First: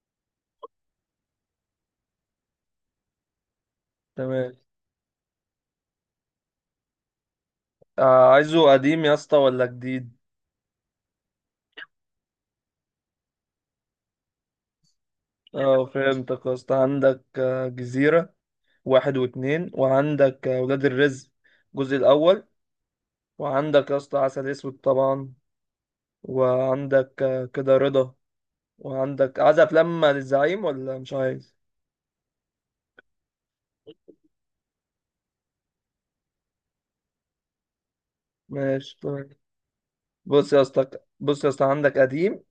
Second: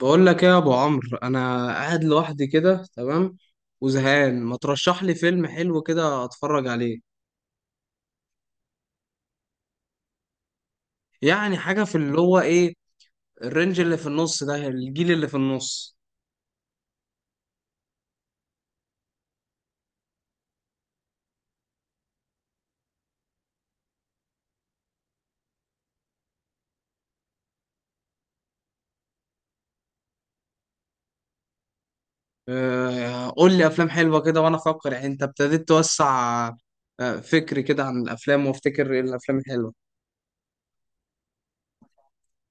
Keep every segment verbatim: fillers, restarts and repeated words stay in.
بقول لك ايه يا ابو عمرو؟ انا قاعد لوحدي كده، تمام، وزهقان. تمام. ما ترشح لي فيلم حلو كده اتفرج عليه؟ آه عايزه قديم يا اسطى ولا جديد؟ يعني حاجه في اللي هو ايه، الرينج اللي في النص ده، الجيل اللي في اه، النص. فهمتك يا اسطى. عندك آه، جزيرة واحد واتنين، وعندك آه، ولاد الرزق الجزء الأول، وعندك يا اسطى عسل أسود طبعا، وعندك آه، كده رضا، وعندك عايز أفلام للزعيم ولا مش عايز؟ آه، قول لي افلام حلوه كده وانا افكر. يعني انت ابتديت توسع، آه، فكري كده عن الافلام وافتكر ماشي، إيه تمام. الافلام الحلوه. بص يا اسطى بص يا اسطى، عندك قديم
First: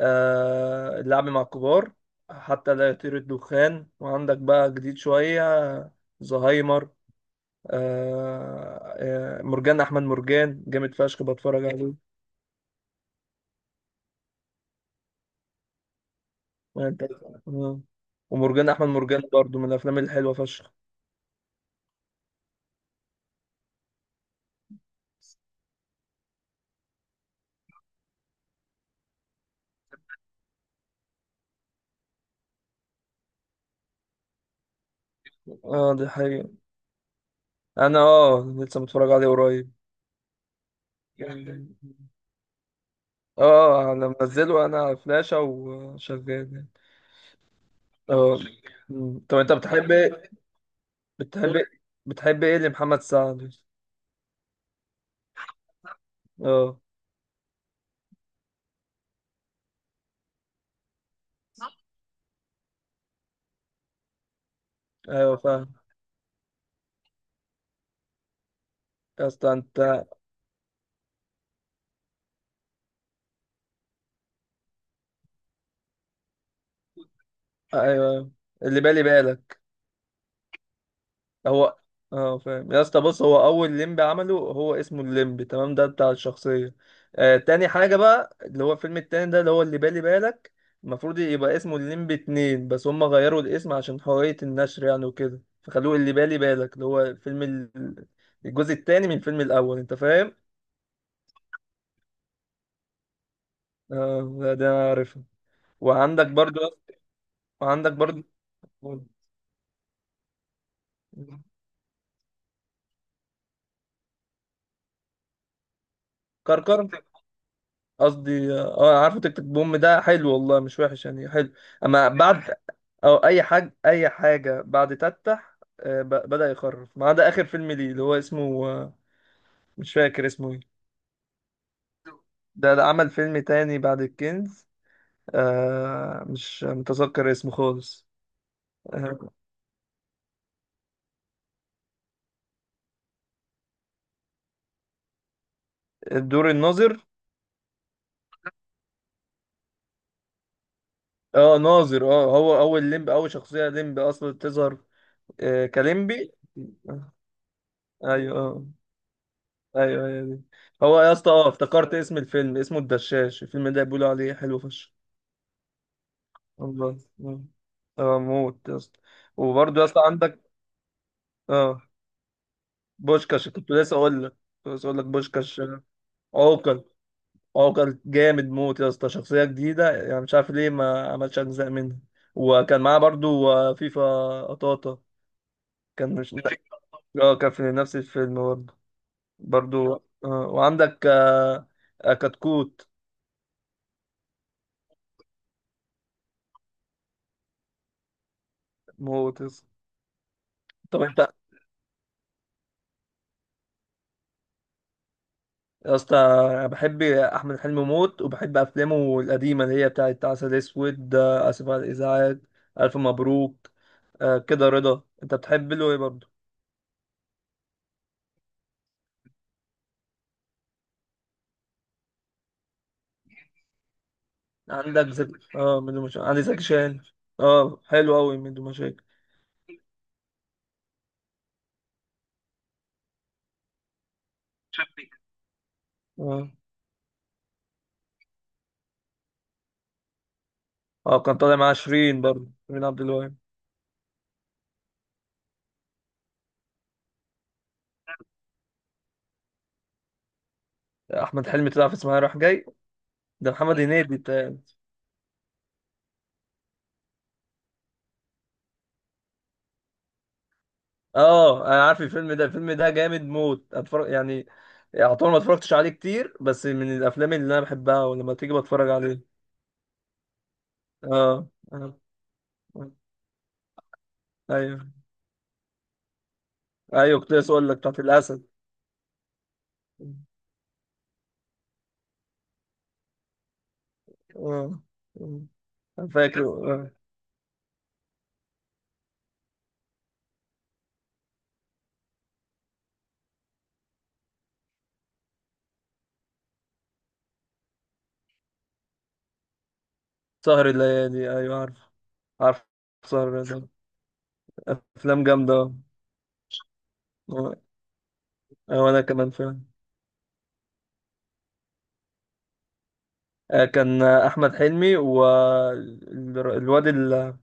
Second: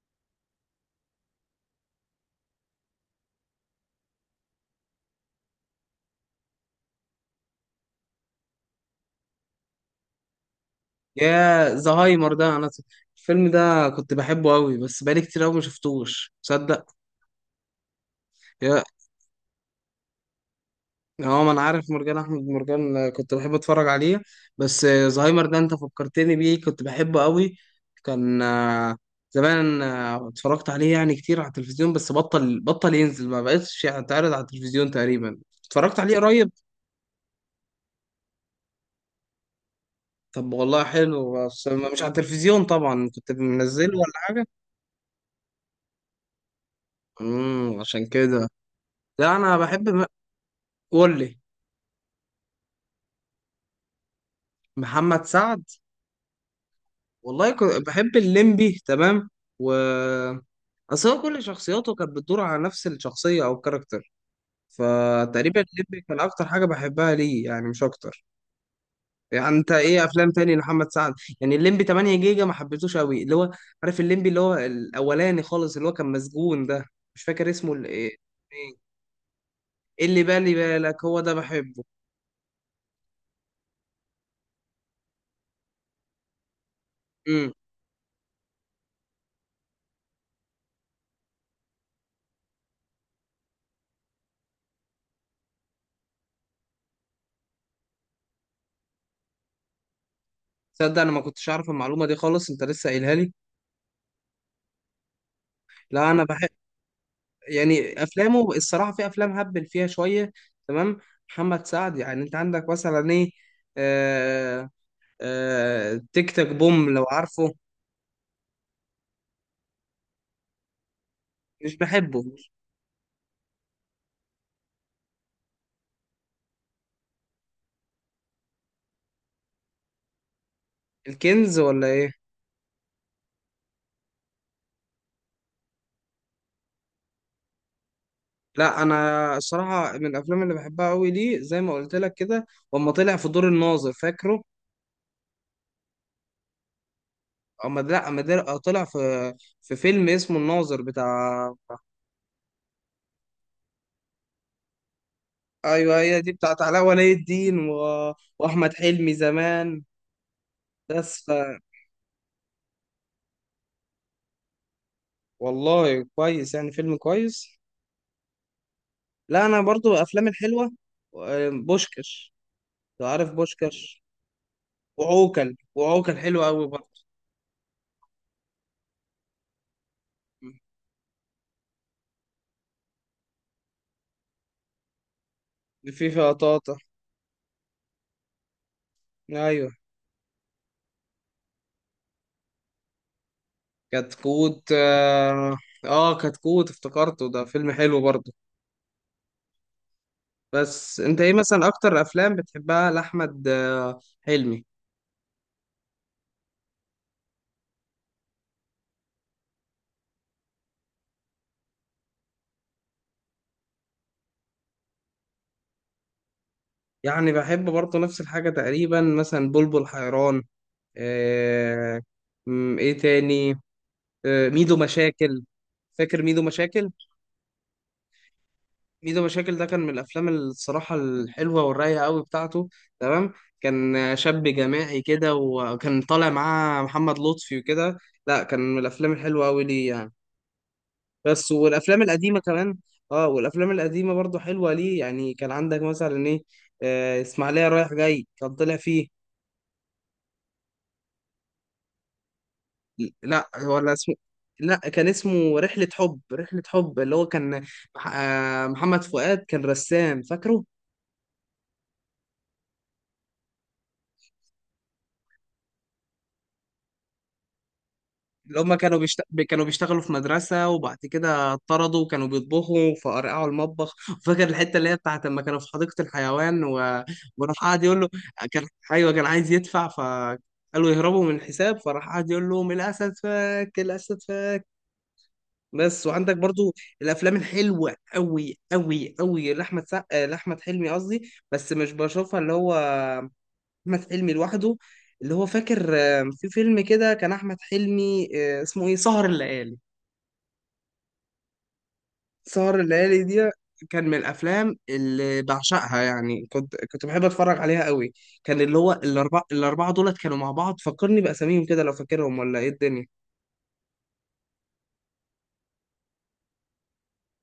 آه اللعب مع الكبار، حتى لا يطير الدخان. وعندك بقى جديد شوية، آه، زهايمر، آه، آه، مرجان احمد مرجان جامد فشخ، بتفرج يا عليه زهايمر ده انا الفيلم ده كنت بحبه قوي، بس بقالي كتير قوي ما شفتوش، تصدق. وانت. آه. ومرجان احمد مرجان برضو من الافلام الحلوه فشخ. اه، ما انا عارف مرجان احمد مرجان، آه، كنت بحب اتفرج عليه. بس آه، زهايمر ده انت فكرتني بيه، كنت بحبه قوي. كان آه، زمان آه، اتفرجت عليه يعني كتير على التلفزيون، بس بطل بطل ينزل، ما بقتش يتعرض على التلفزيون تقريبا. اه، اتفرجت دي عليه حقيقة. قريب. انا اه لسه متفرج عليه قريب. طب والله حلو، بس ما- مش على التلفزيون طبعا، كنت منزله اه، ولا انا حاجة. منزله انا على فلاشة وشغال يعني. امم عشان اه. كده. مم. لا طب انت انا بحب بتحب م- ايه؟ قول لي. بتحب ايه بتحب ايه لمحمد سعد؟ محمد سعد، اه، والله كنت بحب الليمبي، تمام. و اصل هو كل شخصياته كانت بتدور على نفس الشخصية او الكاركتر، ايوه فتقريبا فاهم الليمبي كان اكتر حاجة بحبها ليه، يعني مش اكتر. يا يعني اسطى. انت ايه انت، افلام تاني لمحمد سعد؟ يعني الليمبي ثمانية جيجا ما حبيتوش قوي، اللي هو عارف الليمبي اللي هو الاولاني خالص، اللي هو كان مسجون ده، مش فاكر اسمه، ال- ايه، ايوه، اللي إيه؟ بالي بالك اللي بالي بالك، هو ده هو. بحبه. اه، فاهم يا اسطى، بص هو اول ليمب عمله، هو اسمه الليمب تمام، ده بتاع الشخصيه. آه امم. تاني حاجه بقى اللي هو الفيلم التاني ده اللي هو اللي بالي بالك. المفروض يبقى اسمه الليمب اتنين، بس هم غيروا الاسم عشان حريه النشر يعني وكده، فخلوه اللي بالي بالك، اللي هو فيلم ال- الجزء التاني من الفيلم الاول، انت فاهم. تصدق انا ما كنتش عارف المعلومة دي خالص، انت لسه قايلها لي. اه لا، ده انا عارفها. لا انا وعندك بحب، برضو. وعندك يعني برضو افلامه الصراحه في افلام هبل فيها شويه. تمام. محمد سعد يعني انت عندك مثلا ايه؟ آه آه تيك تاك كركر. بوم لو عارفه. قصدي، اه عارفه تيك تيك بوم؟ ده حلو والله، مش وحش يعني، حلو. مش اما بحبه. بعد، او اي حاجه، اي حاجه بعد تتح آه، ب- بدأ يخرف، ما عدا اخر فيلم ليه اللي هو اسمه، آه، مش فاكر اسمه ايه. الكنز ولا ايه؟ ده ده عمل فيلم تاني بعد الكنز، آه، مش متذكر اسمه خالص. لا آه، انا الصراحه من الافلام اللي بحبها قوي ليه، زي ما قلت لك كده، اما طلع في دور الناظر، فاكره؟ الدور الناظر. اما لا، اما در- آه، طلع في في فيلم اسمه الناظر بتاع. اه، ناظر. اه، هو اول ليمب، اول شخصيه ليمب اصلا تظهر، آه، ايوه، هي دي كليمبي. بتاعت علاء ولي آه، الدين و... ايوه، اه. واحمد حلمي زمان. ايوه هي دي. هو يا بس اسطى، اه افتكرت اسم الفيلم، اسمه الدشاش. الفيلم ده بيقولوا عليه حلو فشخ. والله كويس، يعني فيلم الله. اه. كويس. آه، موت يا اسطى. لا انا وبرضه يا برضو اسطى افلام عندك. الحلوه، آه، اه، بوشكش، لو عارف بوشكاش، كنت لسه بوشكش. اقول لك. كنت لسه اقول لك وعوكل بوشكاش آه، وعوكل حلو قوي عوكل. برضو. عوكل جامد موت يا اسطى، شخصية جديدة يعني، مش عارف ليه ما عملش اجزاء منها. وكان معاه برضه آه، فيفا، قطاطا. في كان فيها مش طاطا. اه، كان في نفس الفيلم برضه. ايوه، برضه. آه. وعندك آه، آه، كتكوت، كتكوت، اه. آه، كتكوت افتكرته، ده فيلم حلو برضو. موت يا اسطى. بس طب انت انت ايه مثلا اكتر افلام بتحبها لاحمد آه، حلمي؟ يا اسطى، انا بحب احمد حلمي موت، وبحب افلامه القديمه اللي هي بتاعت عسل اسود، آه، اسف على الازعاج، الف مبروك. آه، كده رضا، انت بتحب له ايه برضه؟ يعني بحب برضو نفس الحاجه تقريبا، مثلا بلبل حيران، آه، م، ايه تاني، آه، ميدو عندك مشاكل. زك اه ميدو فاكر مشاكل، ميدو عندي زكي مشاكل؟ شان. اه، حلو قوي ميدو مشاكل. ميدو مشاكل ده كان من الافلام الصراحه الحلوه والرايقه قوي بتاعته. تمام. كان شاب جماعي كده، وكان طالع اه، معاه محمد لطفي وكده. لا، كان من الافلام الحلوه قوي ليه يعني. اه، كان بس طالع مع والافلام شيرين القديمه برضه، كمان. شيرين عبد اه، الوهاب. والافلام القديمه برضو حلوه ليه يعني. كان عندك مثلا ايه؟ آه، اسماعيليه رايح جاي كان طلع فيه. احمد حلمي طلع في اسمها رايح جاي؟ لا، ده محمد ولا اسمه. هنيدي بتاع. لا، كان اسمه رحلة حب. رحلة حب، اللي هو كان مح- آه، محمد فؤاد كان رسام، فاكره؟ اه، انا عارف الفيلم ده. الفيلم ده جامد موت، اتفرج يعني. يعتبر ما اتفرجتش عليه كتير، بس من الافلام اللي انا بحبها، ولما تيجي اللي هم بتفرج كانوا بيشت... عليه. كانوا بيشتغلوا في مدرسة، وبعد اه. كده آه، اتطردوا، وكانوا آه. بيطبخوا فقرقعوا المطبخ. فاكر الحتة اللي ايوه، هي بتاعت لما كانوا في حديقة الحيوان و... ايوه، كنت لسه وراح اقول لك قاعد بتاعت يقول له، الاسد. كان ايوه كان عايز يدفع فقالوا يهربوا من الحساب، فراح قاعد يقول لهم الأسد فك، الأسد فك. اه. آه. بس. أنا وعندك فاكر. برضو آه. الافلام الحلوه قوي قوي قوي لاحمد سع... لاحمد حلمي قصدي، بس مش بشوفها، اللي هو احمد حلمي لوحده، اللي هو فاكر آه، في فيلم كده كان احمد حلمي، آه، اسمه ايه، سهر الليالي. سهر الليالي، ايوه عارف. عارف سهر الليالي سهر دي الليالي. كان من الافلام افلام اللي جامده. بعشقها، يعني كنت كنت بحب آه. اتفرج عليها قوي. كان اللي آه، هو وانا كمان الاربعه فعلا. الاربعه دولت كانوا مع بعض، فكرني باساميهم كده لو فاكرهم، ولا ايه الدنيا. آه، كان آه، احمد حلمي والواد اللي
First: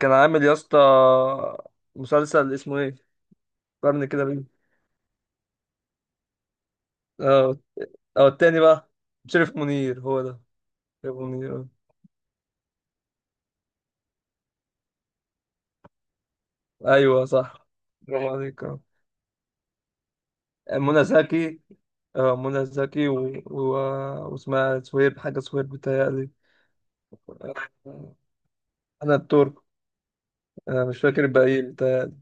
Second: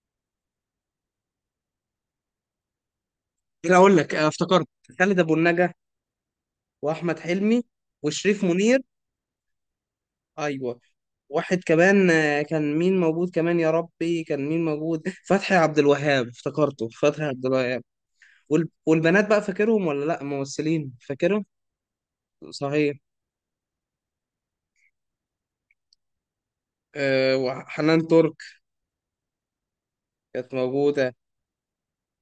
كان عامل يا اسطى مسلسل اسمه ايه، ايه اقول قرن لك، كده آه، بيه. افتكرت، خالد ابو النجا، واحمد اه، حلمي، اه، وشريف التاني منير، بقى، شريف منير هو ده. ايوه، شريف منير. واحد آه. كمان آه، كان مين موجود كمان، يا ربي كان مين موجود؟ فتحي عبد الوهاب، افتكرته فتحي ايوه عبد صح، الوهاب. برافو عليك. وال... آه. والبنات بقى فاكرهم ولا لا، ممثلين منى فاكرهم. زكي. آه، منى صحيح، زكي و... و... واسمها سويب، حاجة سويب بتهيألي. أه، وحنان آه، ترك أنا الترك. كانت آه، مش موجودة. فاكر الباقيين بتهيألي.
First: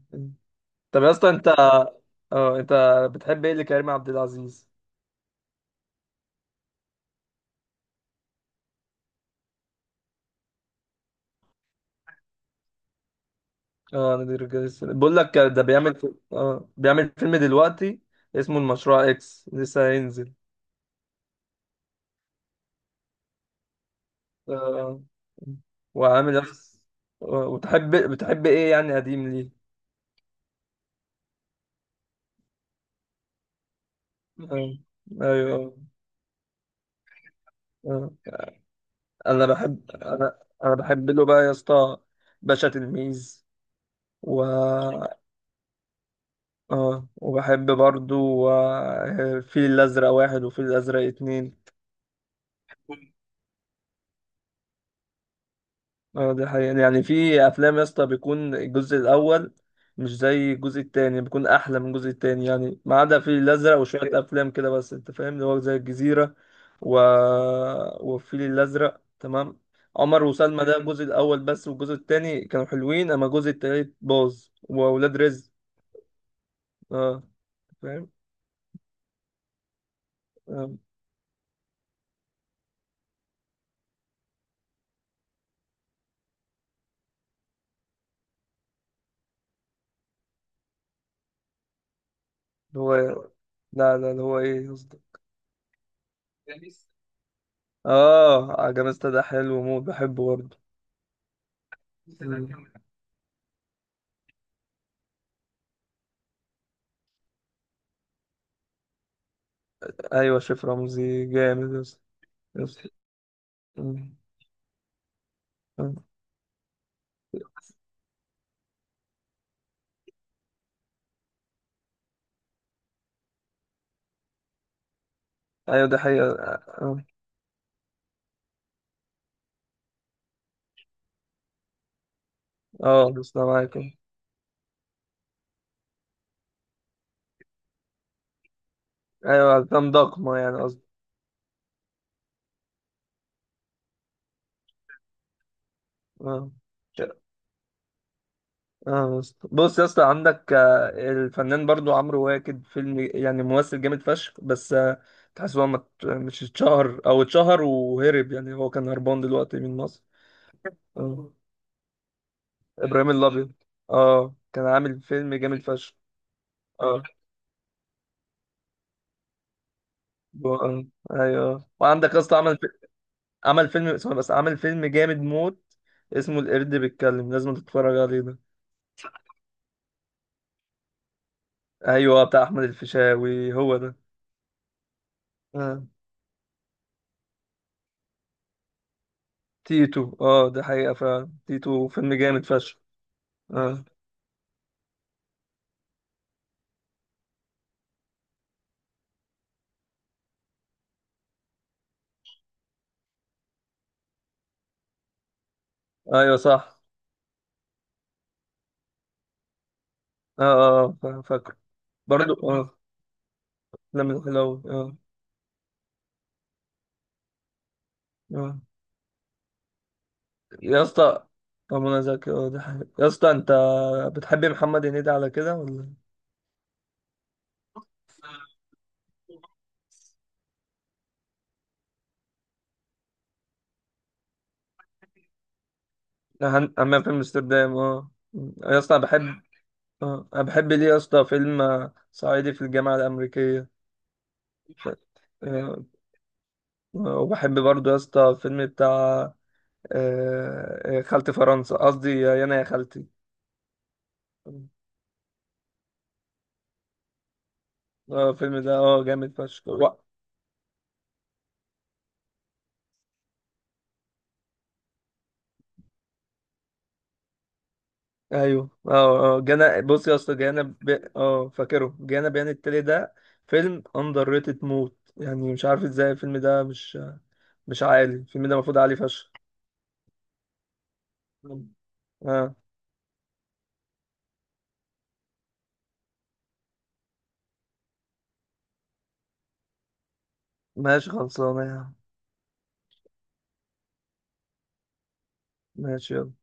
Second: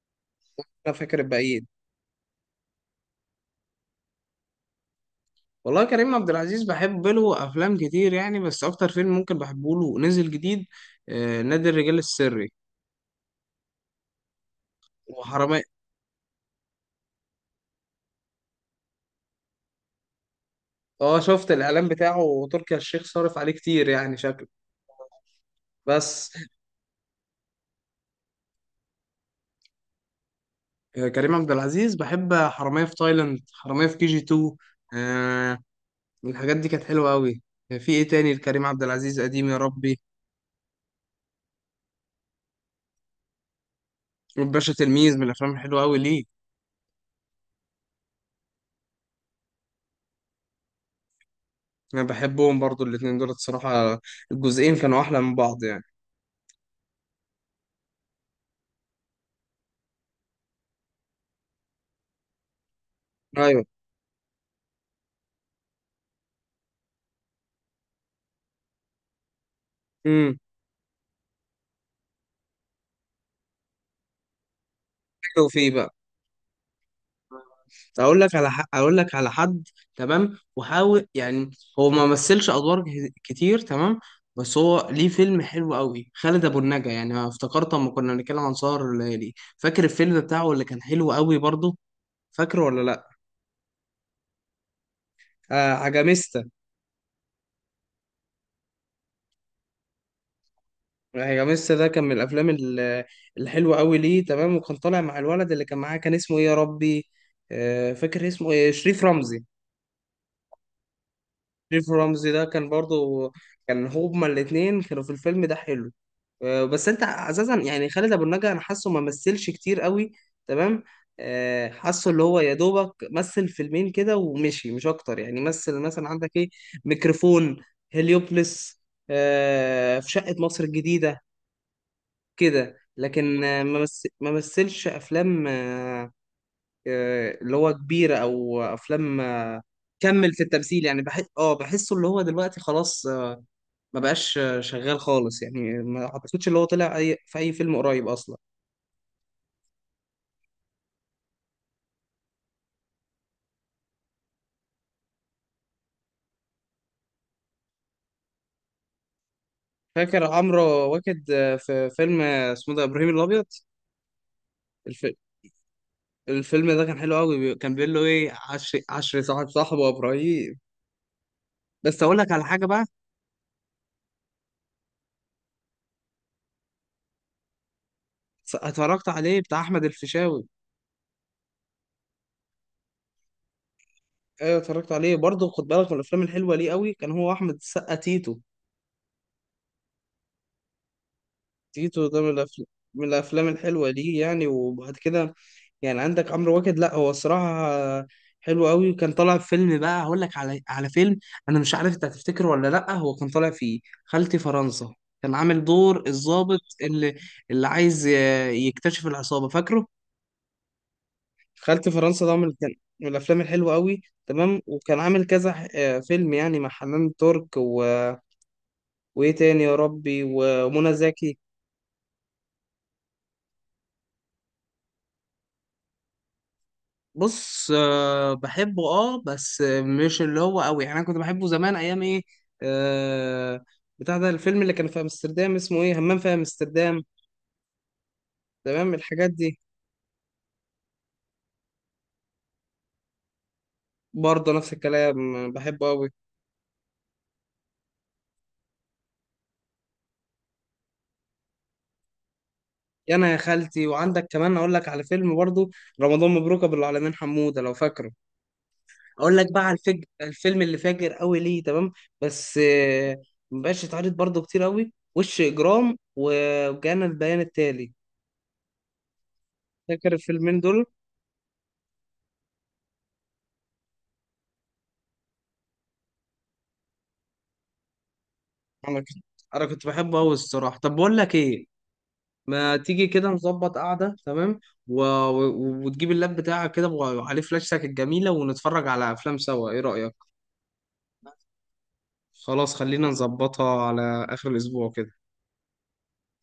أنا طب يا فاكر اسطى، أنت، الباقيين. اه أنت بتحب إيه لكريم عبد العزيز؟ والله كريم عبد العزيز بحب له أفلام كتير يعني، بس أكتر فيلم ممكن بحبه له نزل جديد أه نادي الرجال السري، اه، نادي الرجال السري. بقول لك ده وحرامية. بيعمل في... اه بيعمل فيلم دلوقتي اسمه المشروع إكس، لسه هينزل. اه، شفت الإعلان بتاعه، وتركي آل الشيخ صارف عليه كتير، يعني شكله. آه، بس وعامل نفس. آه، وتحب بتحب إيه يعني قديم ليه؟ آه، كريم عبد العزيز بحب حرامية في تايلاند، حرامية في كي جي اتنين. آه، آه، أيوه. الحاجات دي كانت حلوة أوي. آه، في إيه آه. تاني لكريم عبد العزيز انا قديم يا بحب ربي؟ انا انا بحب له بقى يا اسطى باشا تلميذ. و باشا تلميذ من الافلام الحلوه قوي ليه. اه وبحب برضو آه، الفيل الازرق واحد وفيل الازرق اتنين. انا بحبهم برضو الاثنين دول الصراحه، الجزئين كانوا احلى من بعض يعني. اه، دي حقيقة، يعني في أفلام يا اسطى بيكون الجزء الأول مش زي الجزء التاني، بيكون أحلى من الجزء التاني يعني، ما عدا في ايوه. الأزرق وشوية أوكي. أفلام كده، بس أنت فاهم اللي هو زي الجزيرة و... والفيل الأزرق تمام، عمر امم، وسلمى ده الجزء الأول بس، والجزء التاني كانوا حلوين، أما الجزء التالت باظ، وأولاد حلو رزق. فيه بقى. اه، فاهم. اقول لك على ح... اقول لك على حد، تمام، آه، وحاول يعني، هو ما مثلش ادوار ك- كتير، تمام، بس هو ليه فيلم حلو قوي، خالد ابو النجا. يعني أنا افتكرت اما كنا بنتكلم عن سهر الليالي، فاكر الفيلم بتاعه اللي كان حلو قوي برضه؟ فاكره اللي ولا هو، لا؟ لا لا اللي هو إيه قصدي. آه، عجميستا. اه، عجمست ده حلو موت، بحبه برضه. هي ميسا ده كان من الافلام ال- الحلوه قوي ليه، تمام. وكان طالع مع الولد اللي كان معاه، كان اسمه ايه يا ربي، آه، فاكر اسمه ايه، شريف رمزي. أيوة، شيف رمزي جامد شريف رمزي ده يا كان اسطى. برضو، كان مم. هما الاتنين كانوا في الفيلم ده حلو. مم. آه، بس انت اساسا يعني خالد ابو النجا انا حاسه ما مثلش كتير قوي، تمام. آه، حاسه اللي هو يا دوبك مثل فيلمين كده ومشي، مش اكتر. يعني مثل ايوه، دي مثلا حقيقة. عندك ايه، اه. ميكروفون، هليوبلس، آه، في شقة مصر الجديدة، كده، آه، بس لكن أنا آه، معاك. ما مث- ما مثلش افلام آه، آه، اللي هو كبيره، او افلام ايوه، آه، افلام كمل ضخمة في يعني قصدي. التمثيل يعني. بحس، اه بحسه اللي هو دلوقتي خلاص، آه، ما بقاش آه، شغال خالص يعني، ما اعتقدش اه، اللي هو طلع اي في اي فيلم قريب اصلا. اه، بس- بص يا اسطى، عندك آه، الفنان برضو عمرو واكد، فيلم يعني، ممثل جامد فشخ، بس آه، تحس هو ما ات- مش اتشهر، او اتشهر وهرب يعني، هو كان هربان دلوقتي من مصر. فاكر عمرو واكد اه، آه، في فيلم آه، اسمه ده ابراهيم ابراهيم الابيض. الابيض. اه، كان عامل الف... فيلم جامد فشخ. الفيلم ده كان اه، حلو قوي. بي- كان بيقول له ايه، عشر عشر صاحب صاحبه يا و- ابراهيم. آه، ايوه بس وعندك اقول يا لك اسطى على عمل حاجه بقى. عمل فيلم اسمه بس عمل فيلم جامد موت اسمه القرد بيتكلم، لازم تتفرج عليه ده. اتفرجت عليه، بتاع احمد الفيشاوي. ايوه، بتاع احمد الفيشاوي هو ده. ايوه، اتفرجت عليه برضه. خد آه. بالك من الافلام الحلوه ليه قوي كان هو احمد السقا، تيتو. تيتو، اه، ده حقيقة فعلا، تيتو تيتو فيلم ده من جامد الافلام فشخ. من الافلام اه، الحلوه ليه يعني. وبعد كده يعني عندك عمرو واكد، لا هو الصراحه حلو قوي. وكان طالع في فيلم بقى، هقول لك على على فيلم، انا مش عارف انت هتفتكره ولا لا. هو كان طالع فيه خالتي فرنسا، كان عامل دور ايوه الضابط صح. اللي اللي عايز ي- يكتشف العصابه، فاكره؟ اه، اه، آه، فاكره. خالتي فرنسا ده برضو من كان اه. من الافلام الحلوه قوي، لم تمام. الحلو اه. وكان عامل كذا ح- آه، فيلم يعني مع حنان ترك و اه. وايه تاني يا ربي، يا ومنى اسطى. زكي. آه، منى زكي، اه ده حقيقة يا اسطى. انت بتحب محمد هنيدي على كده ولا؟ بص، آه، بحبه اه، بس آه، مش اللي هو قوي يعني، انا كنت بحبه زمان، ايام ايه، آه بتاع ده الفيلم اللي كان في امستردام اسمه ايه، همام في هن- امستردام، همام في امستردام، اه. يا تمام، اسطى انا الحاجات بحب. دي. اه، انا بحب ليه يا اسطى فيلم آه، صعيدي في الجامعه الامريكيه. برضه نفس ف- الكلام، آه، آه، بحبه قوي. آه، وبحب برضه يا اسطى فيلم بتاع، آه، آه، خالتي فرنسا قصدي، يا انا يا خالتي. يا انا يا خالتي، وعندك كمان اقول لك على فيلم برضه، رمضان مبروك ابو العالمين حمودة، لو فاكره. اه، الفيلم ده، اه، جامد اقول لك بقى فشخ على و- الفج... الفيلم اللي فاجر قوي ليه، تمام، بس آه، مبقاش يتعرض برضه كتير قوي، وش اجرام، و- وجانا البيان التالي، ايوه. اه، اه، جانا، بص فاكر يا اسطى، الفيلمين جانا دول؟ ب... اه فاكره جانا بيان التالي ده. فيلم اندر ريتد موت يعني، مش عارف ازاي الفيلم ده مش مش عالي، الفيلم ده المفروض عالي انا كنت فشخ. انا كنت بحبه قوي الصراحه. طب بقول لك ايه، اه، ما تيجي كده نظبط قعده، تمام، و... و... وتجيب اللاب بتاعك كده، وعليه فلاشتك الجميله، ونتفرج على افلام سوا، ايه رايك؟ ماشي خلصانه يا عم. خلاص، خلينا نظبطها على اخر الاسبوع كده. ماشي يلا.